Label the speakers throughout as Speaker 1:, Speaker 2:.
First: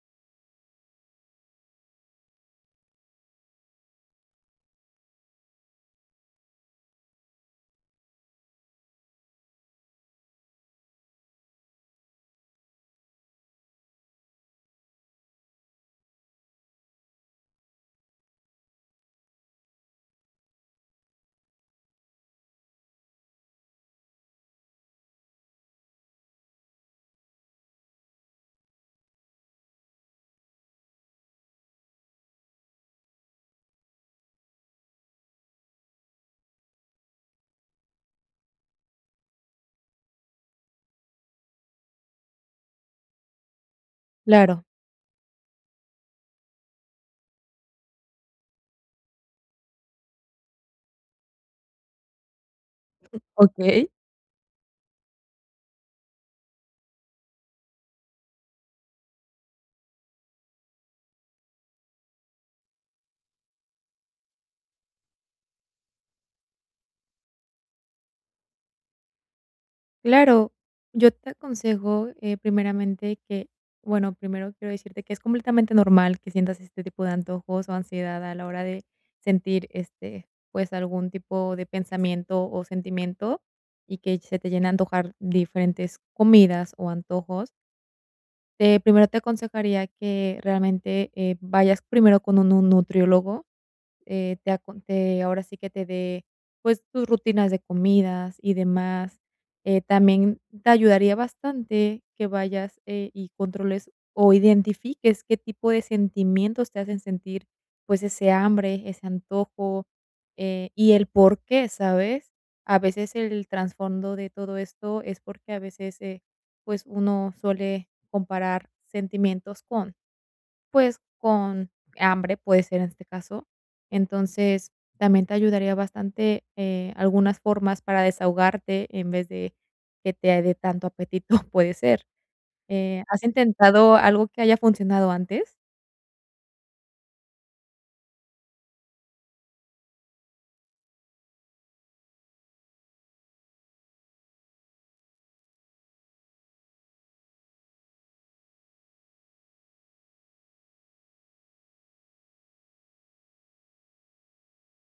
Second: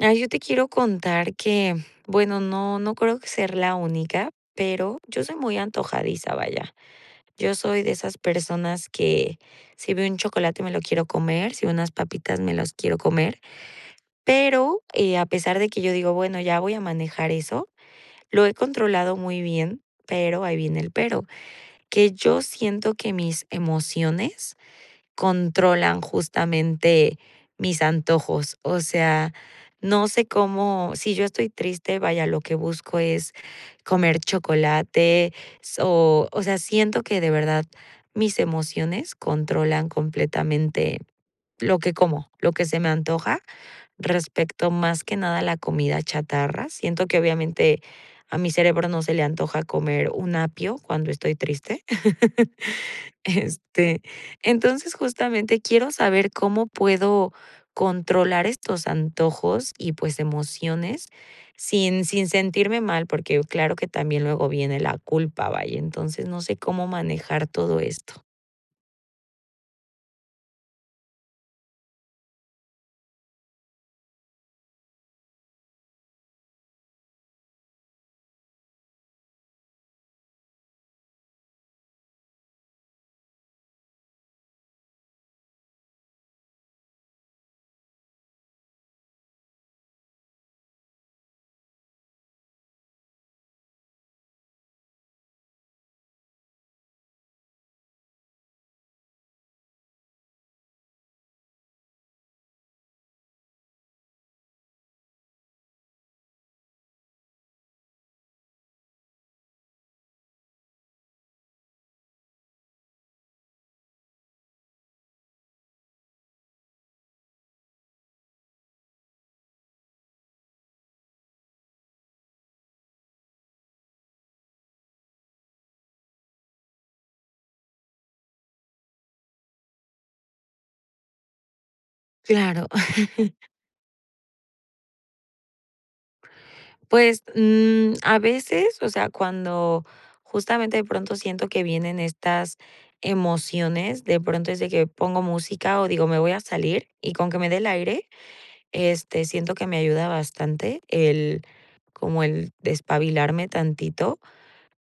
Speaker 1: Ay, yo te quiero contar que Bueno, no no creo que ser la única, pero yo soy muy antojadiza, vaya. Yo soy de esas personas que, si veo un chocolate, me lo quiero comer, si veo unas papitas, me las quiero comer. Pero, eh, a pesar de que yo digo: "Bueno, ya voy a manejar eso", lo he controlado muy bien, pero ahí viene el pero. Que yo siento que mis emociones controlan justamente mis antojos. O sea, no sé cómo Si yo estoy triste, vaya, lo que busco es comer chocolate, so O sea, siento que de verdad mis emociones controlan completamente lo que como, lo que se me antoja,
Speaker 2: Claro.
Speaker 1: respecto más que nada a la comida chatarra. Siento que obviamente, a mi cerebro no se le antoja comer un apio cuando estoy triste.
Speaker 2: Okey.
Speaker 1: Este Entonces, justamente quiero saber cómo puedo controlar estos antojos y, pues, emociones, sin sin sentirme mal. Porque, uh, claro que también luego viene la culpa, vaya. Entonces, no sé cómo manejar todo esto.
Speaker 2: Claro, yo te aconsejo, eh, primeramente, que bueno, primero quiero decirte que es completamente normal que sientas este tipo de antojos, o ansiedad a la hora de sentir, este, pues, algún tipo de pensamiento o sentimiento, y que se te llene a antojar diferentes comidas o antojos. Eh, primero te aconsejaría que realmente, eh, vayas primero con un nu nutriólogo, eh, te acon te ahora sí que te dé, pues, tus rutinas de comidas y demás. Eh, también te ayudaría bastante que vayas, eh, y controles o identifiques qué tipo de sentimientos te hacen sentir, pues, ese hambre, ese antojo, eh, y el por qué, ¿sabes? A veces el trasfondo de todo esto es porque a veces, eh, pues, uno suele comparar sentimientos con, pues con hambre, puede ser en este caso. Entonces, también te ayudaría bastante, eh, algunas formas para desahogarte, en vez de que te dé tanto apetito, puede ser,
Speaker 1: Claro.
Speaker 2: eh, ¿has intentado algo que haya funcionado antes?
Speaker 1: Pues, mm, a veces, o sea, cuando justamente de pronto siento que vienen estas emociones, de pronto es de que pongo música, o digo: "Me voy a salir", y con que me dé el aire, este, siento que me ayuda bastante el, como el despabilarme tantito.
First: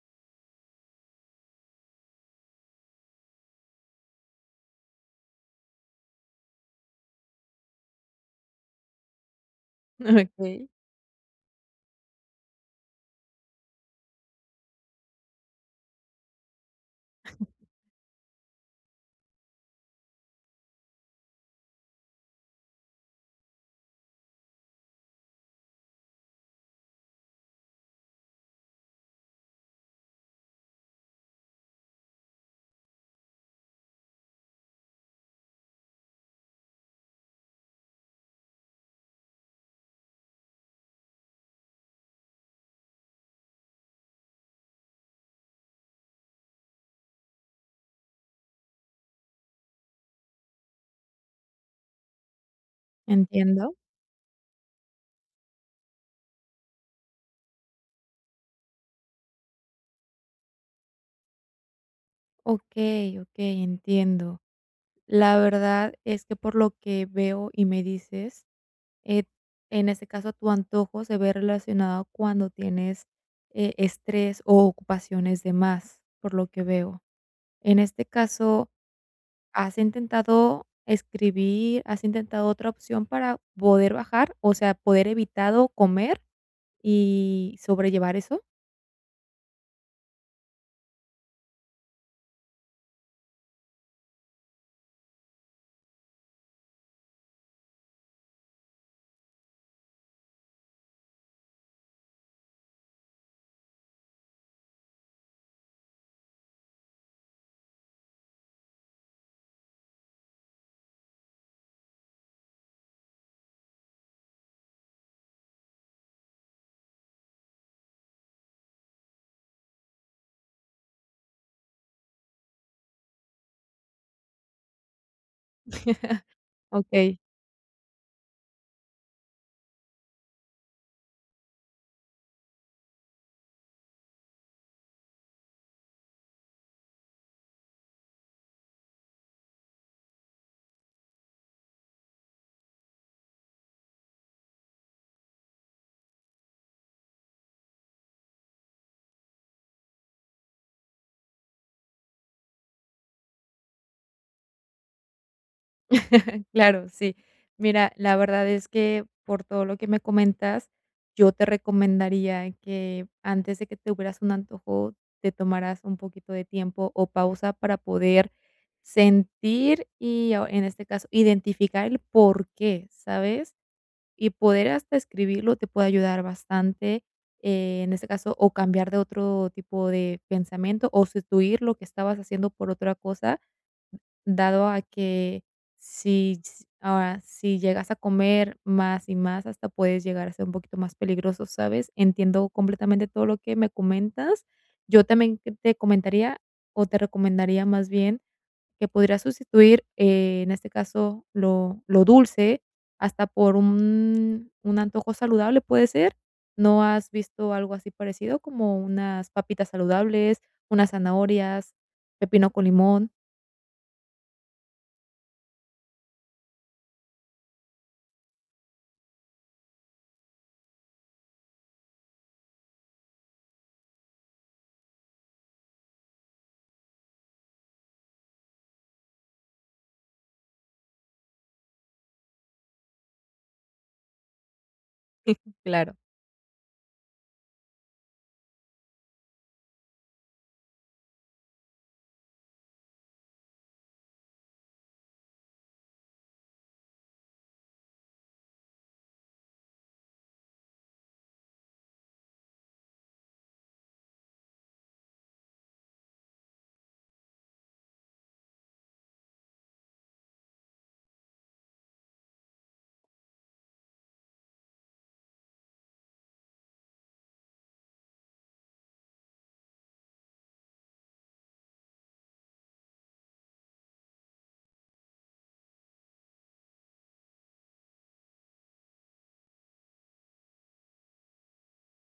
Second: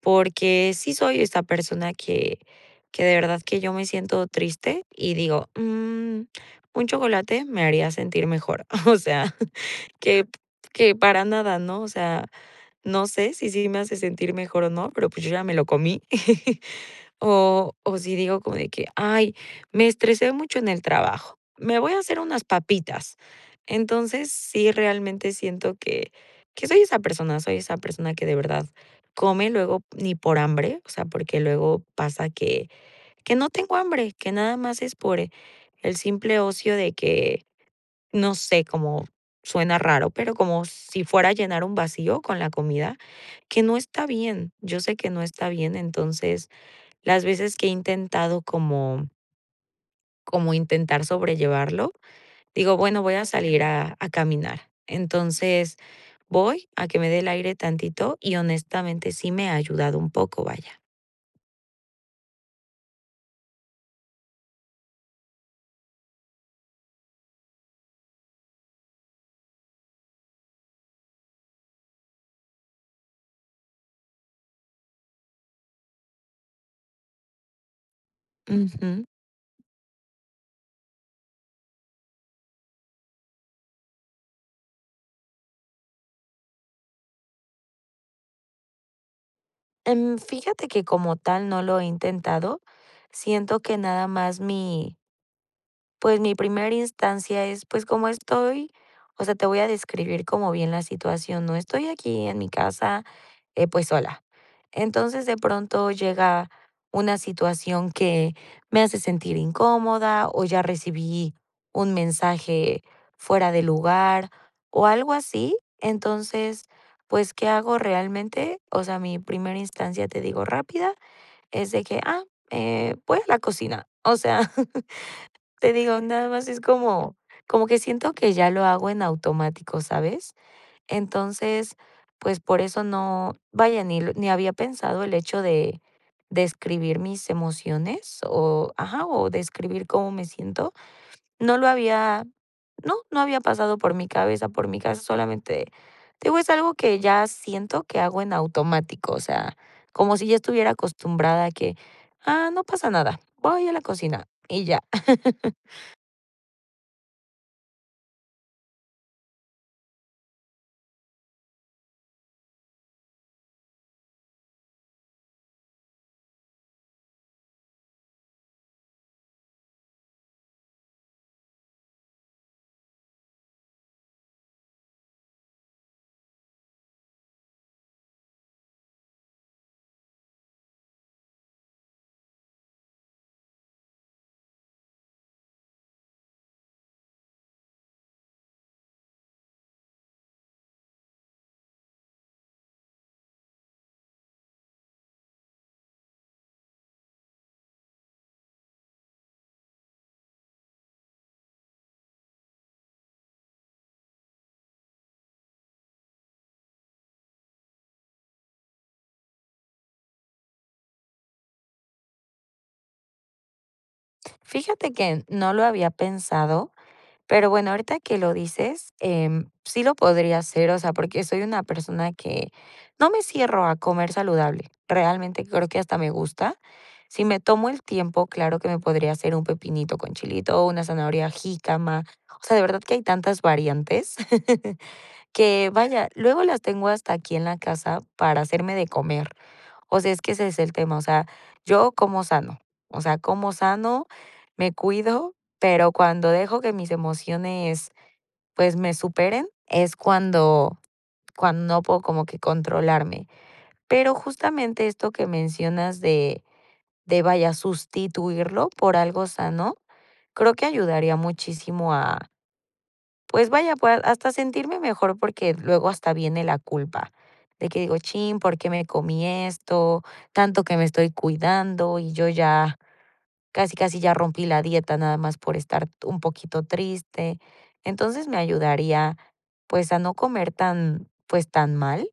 Speaker 1: Porque, sí soy esta persona que que de verdad que yo me siento triste, y digo: "Mm, un chocolate me haría sentir mejor". O sea, que p
Speaker 2: Okey.
Speaker 1: que para nada, ¿no? O sea, no sé si, sí me hace sentir mejor o no, pero, pues, yo ya me lo comí. O o si digo como de que: "Ay, me estresé mucho en el trabajo, me voy a hacer unas papitas". Entonces, sí, realmente siento que soy esa persona soy esa persona que de verdad come, luego, ni por hambre, o sea, porque luego pasa que que no tengo hambre, que nada más es por el simple ocio de que, no sé, cómo suena raro, pero como si fuera a llenar un vacío con la comida, que no está bien. Yo sé que no está bien, entonces las veces que he intentado como como intentar sobrellevarlo, digo: "Bueno, voy a salir
Speaker 2: Entiendo.
Speaker 1: a a caminar". Entonces, voy a que me dé el aire tantito, y honestamente, sí me ha ayudado un poco, vaya.
Speaker 2: Okey, okey, entiendo. La verdad es que por lo que veo y me dices, eh, en ese caso, tu antojo se ve relacionado cuando tienes, eh, estrés o ocupaciones de más, por lo que veo. En este caso,
Speaker 1: Ujú.
Speaker 2: ¿has intentado escribir, has intentado otra opción para poder bajar, o sea, poder evitado comer y sobrellevar eso?
Speaker 1: Em, fíjate que, como tal, no lo he intentado. Siento que nada más mi pues, mi primera instancia es, pues, como estoy, o sea, te voy a describir como bien la situación, ¿no? Estoy aquí en mi casa, eh, pues, sola. Entonces, de pronto llega una situación que me hace sentir incómoda, o ya recibí un mensaje fuera de lugar, o algo así. Entonces, pues, ¿qué hago realmente? O sea, mi primera instancia, te digo, rápida, es de que: "Ah, eh, voy a la cocina". O sea, te digo, nada más es como
Speaker 2: Okey.
Speaker 1: como que siento que ya lo hago en automático, ¿sabes? Entonces, pues por eso no vaya, ni ni había pensado el hecho de de escribir mis emociones oh, ajá, o de escribir cómo me siento. No lo había no no había pasado por mi cabeza, por mi cabeza, solamente te digo, es algo que ya siento que hago en automático, o sea, como si ya estuviera acostumbrada a que: "Ah, no pasa nada, voy a la cocina". Y ya.
Speaker 2: Claro, sí. Mira, la verdad es que, por todo lo que me comentas, yo te recomendaría que, antes de que tuvieras un antojo, te tomaras un poquito de tiempo o pausa para poder sentir y, o, en este caso, identificar el por qué, ¿sabes? Y poder hasta escribirlo te puede ayudar bastante, eh, en este caso, o cambiar de otro tipo de pensamiento o sustituir lo que estabas haciendo por otra cosa, dado a que si, s ah, si llegas a comer más y más, hasta puedes llegar a ser un poquito más peligroso, ¿sabes? Entiendo completamente todo lo que me comentas. Yo también qué te comentaría, o te recomendaría, más bien, que pudieras sustituir, eh, en este caso, lo lo dulce hasta por un un antojo saludable, ¿puede ser? ¿No has visto algo así parecido? Como unas papitas saludables, unas zanahorias, pepino con limón.
Speaker 1: Fíjate que, mm, no lo había pensado, pero bueno, ahorita que lo dices, em, sí lo podría hacer, o sea, porque soy una persona que no me cierro a comer saludable. Realmente creo que hasta me gusta. Si me tomo el tiempo, claro que me podría hacer un pepinito con chilito o una zanahoria jícama. O sea, de verdad que hay tantas variantes que,
Speaker 2: Claro.
Speaker 1: vaya, luego las tengo hasta aquí en la casa para hacerme de comer. O sea, es que ese es el tema, o sea, yo como sano, o sea, como sano, me cuido, pero cuando dejo que mis emociones, pues, me superen, es cuando cuando no puedo como que controlarme. Pero justamente esto que mencionas de de, vaya, sustituirlo por algo sano, creo que ayudaría muchísimo a pues vaya, pues hasta a sentirme mejor porque luego hasta viene la culpa. De que digo: "Chin, ¿por qué me comí esto? Tanto que me estoy cuidando y yo ya casi casi ya rompí la dieta nada más por estar t un poquito triste". Entonces, me ayudaría, pues, a no comer tan, pues, tan mal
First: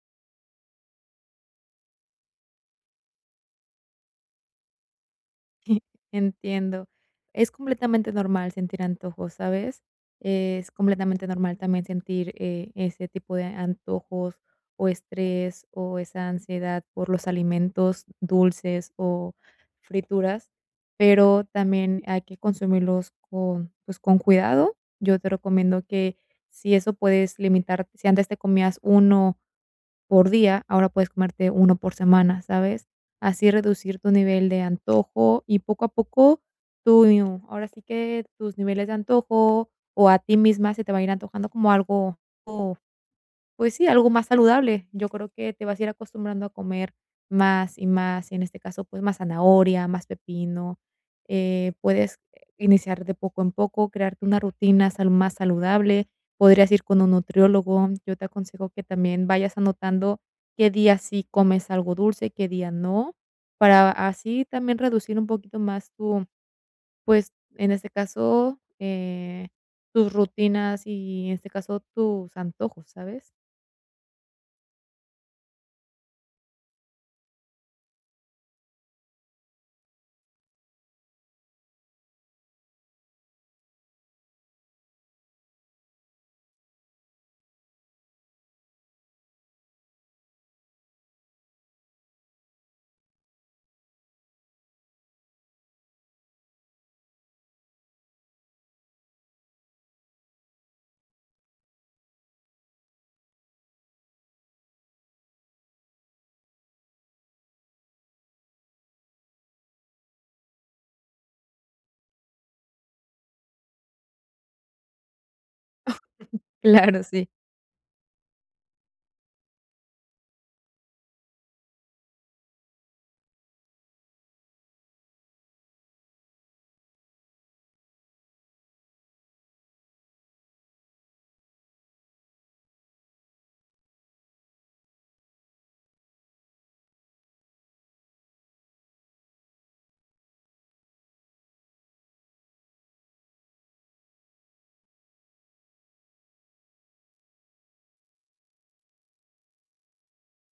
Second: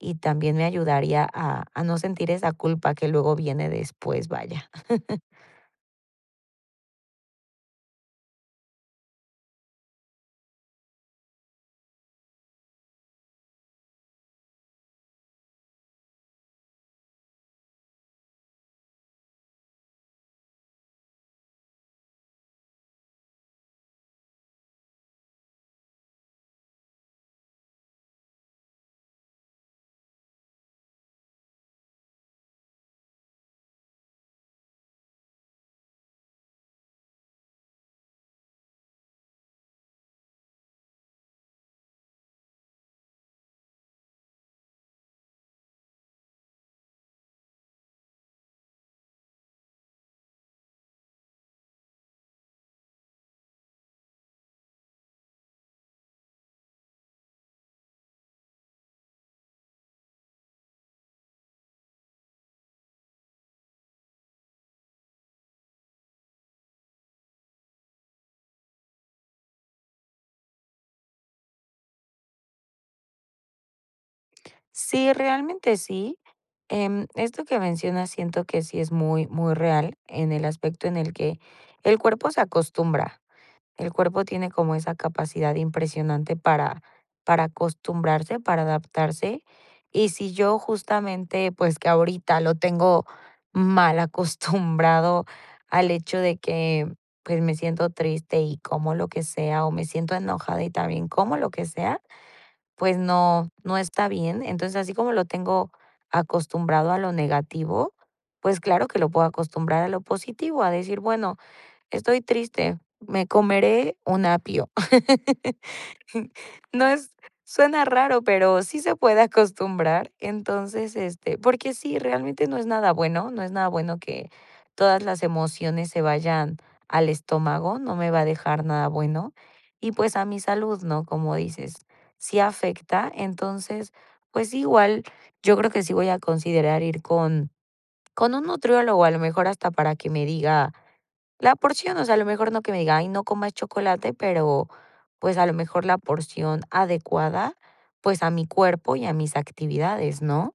Speaker 1: y también me ayudaría a a no sentir esa culpa que luego viene después, vaya.
Speaker 2: Entiendo. Es completamente normal sentir antojos, ¿sabes? Es completamente normal también sentir, eh, ese tipo de antojos o estrés o esa ansiedad por los alimentos dulces o frituras, pero también hay que consumirlos con, pues, con cuidado. Yo te recomiendo que, si eso puedes limitar si antes te comías uno por día, ahora puedes comerte uno por semana, ¿sabes? Así reducir tu nivel de antojo y, poco a poco, tu, y u ahora sí que tus niveles de antojo o a ti misma se te va a ir antojando como algo, o, pues sí, algo más saludable. Yo creo que te vas a ir acostumbrando a comer más y más, en este caso, pues más zanahoria, más pepino, eh, puedes iniciar de poco en poco, crearte una rutina salud más saludable, podrías ir con un nutriólogo, yo te aconsejo que también vayas anotando qué día sí comes algo dulce y qué día no, para así también reducir un poquito más tu, pues, en este caso, eh, tus rutinas y, en este caso, tus antojos, ¿sabes?
Speaker 1: Sí, realmente sí, em, esto que mencionas siento que sí es muy, muy real en el aspecto en el que el cuerpo se acostumbra. El cuerpo tiene como esa capacidad impresionante para para acostumbrarse, para adaptarse. Y si yo justamente, pues, que ahorita lo tengo malacostumbrado al hecho de que, pues, me siento triste y como lo que sea, o me siento enojada y también como lo que sea, pues no, no está bien. Entonces, así como lo tengo acostumbrado a lo negativo, pues claro que lo puedo acostumbrar a lo positivo, a decir: "Bueno, estoy triste, me comeré un apio". No
Speaker 2: Claro,
Speaker 1: es
Speaker 2: sí.
Speaker 1: suena raro, pero sí se puede acostumbrar. Entonces, este, porque sí, realmente no es nada bueno, no es nada bueno que todas las emociones se vayan al estómago, no me va a dejar nada bueno. Y, pues, a mi salud, ¿no?, como dices, sí afecta. Entonces, pues, sí, igual yo creo que sí voy a considerar ir con con un nutriólogo, a lo mejor hasta para que me diga la porción, o sea, a lo mejor no que me diga: "Ay, no comas chocolate", pero, pues, a lo mejor la porción adecuada, pues, a mi cuerpo y a mis actividades, ¿no?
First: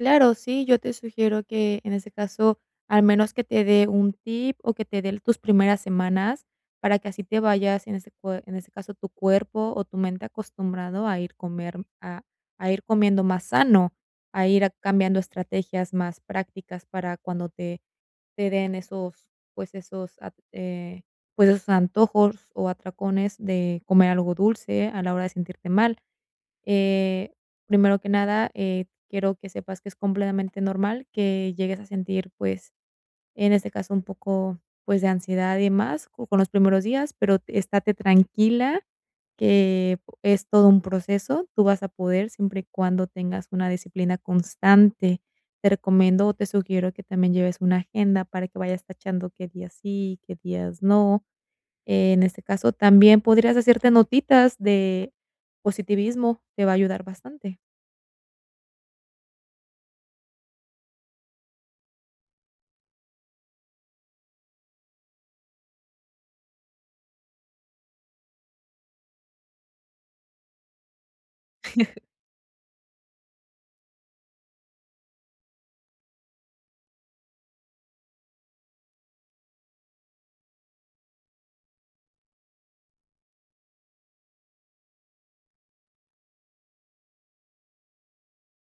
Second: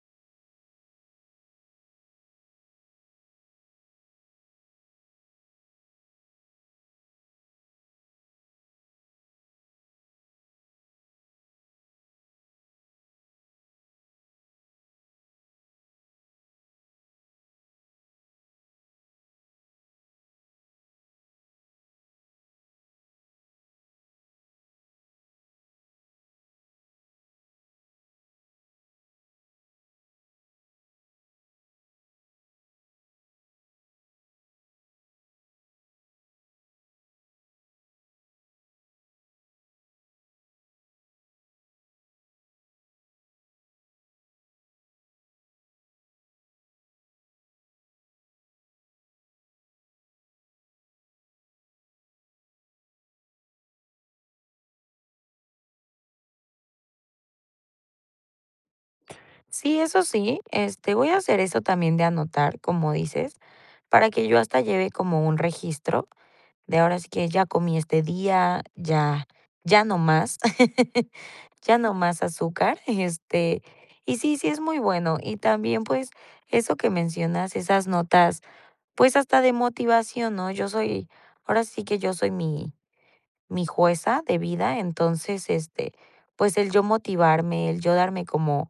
Speaker 2: Claro, sí, yo te sugiero que, en ese caso, al menos que te dé un tip o que te dé tus primeras semanas, para que así te vayas, en ese cue en ese caso, tu cuerpo o tu mente acostumbrado a ir comer a a ir comiendo más sano, a ir cambiando estrategias más prácticas para cuando te te den esos, pues, esos, at eh, pues esos antojos o atracones de comer algo dulce a la hora de sentirte mal. Eh, primero que nada, eh, quiero que sepas que es completamente normal que llegues a sentir, pues, en este caso, un poco, pues, de ansiedad y demás, con los primeros días, pero estate tranquila, que es todo un proceso, tú vas a poder, siempre y cuando tengas una disciplina constante. Te recomiendo, te sugiero que también lleves una agenda para que vayas tachando qué días sí, qué días no. Eh, en este caso, también podrías hacerte notitas de positivismo, te va a ayudar bastante.
Speaker 1: Sí, eso sí, este, voy a hacer eso también de anotar, como dices, para que yo hasta lleve como un registro, de ahora sí que, ya comí este día, ya ya no más ya no más azúcar, este, y sí, sí es muy bueno. Y también, pues, eso que mencionas, esas notas, pues, hasta de motivación, ¿no?, yo soy, ahora sí que yo soy mi mi jueza de vida. Entonces, este, pues, el yo motivarme, el yo darme como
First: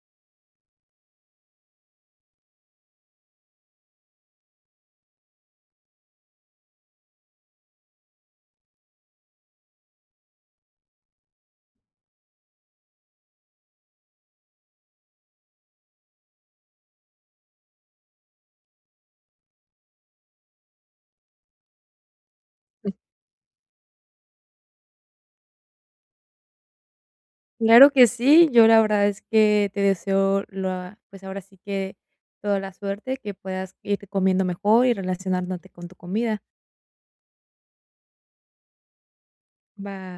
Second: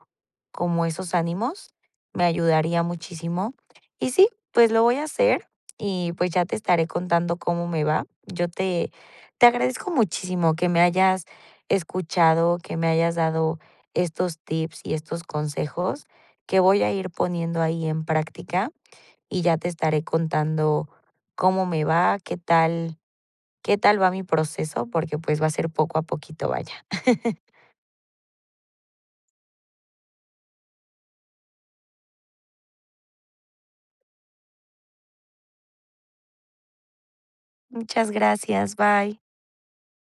Speaker 1: como esos ánimos me ayudaría muchísimo. Y sí, pues, lo voy a hacer, y pues, ya te estaré contando cómo me va. Yo te te agradezco muchísimo que me hayas escuchado, que me hayas dado estos tips y estos consejos que voy a ir poniendo ahí en práctica y ya te estaré contando cómo me va, qué
Speaker 2: Sí.
Speaker 1: tal qué tal va mi proceso porque, pues, va a ser poco a poquito, vaya.
Speaker 2: Claro que sí, yo la verdad es que te deseo lo a pues, ahora sí que toda la suerte, que puedas irte comiendo mejor y relacionándote con tu comida.
Speaker 1: Muchas gracias, bye.
Speaker 2: Va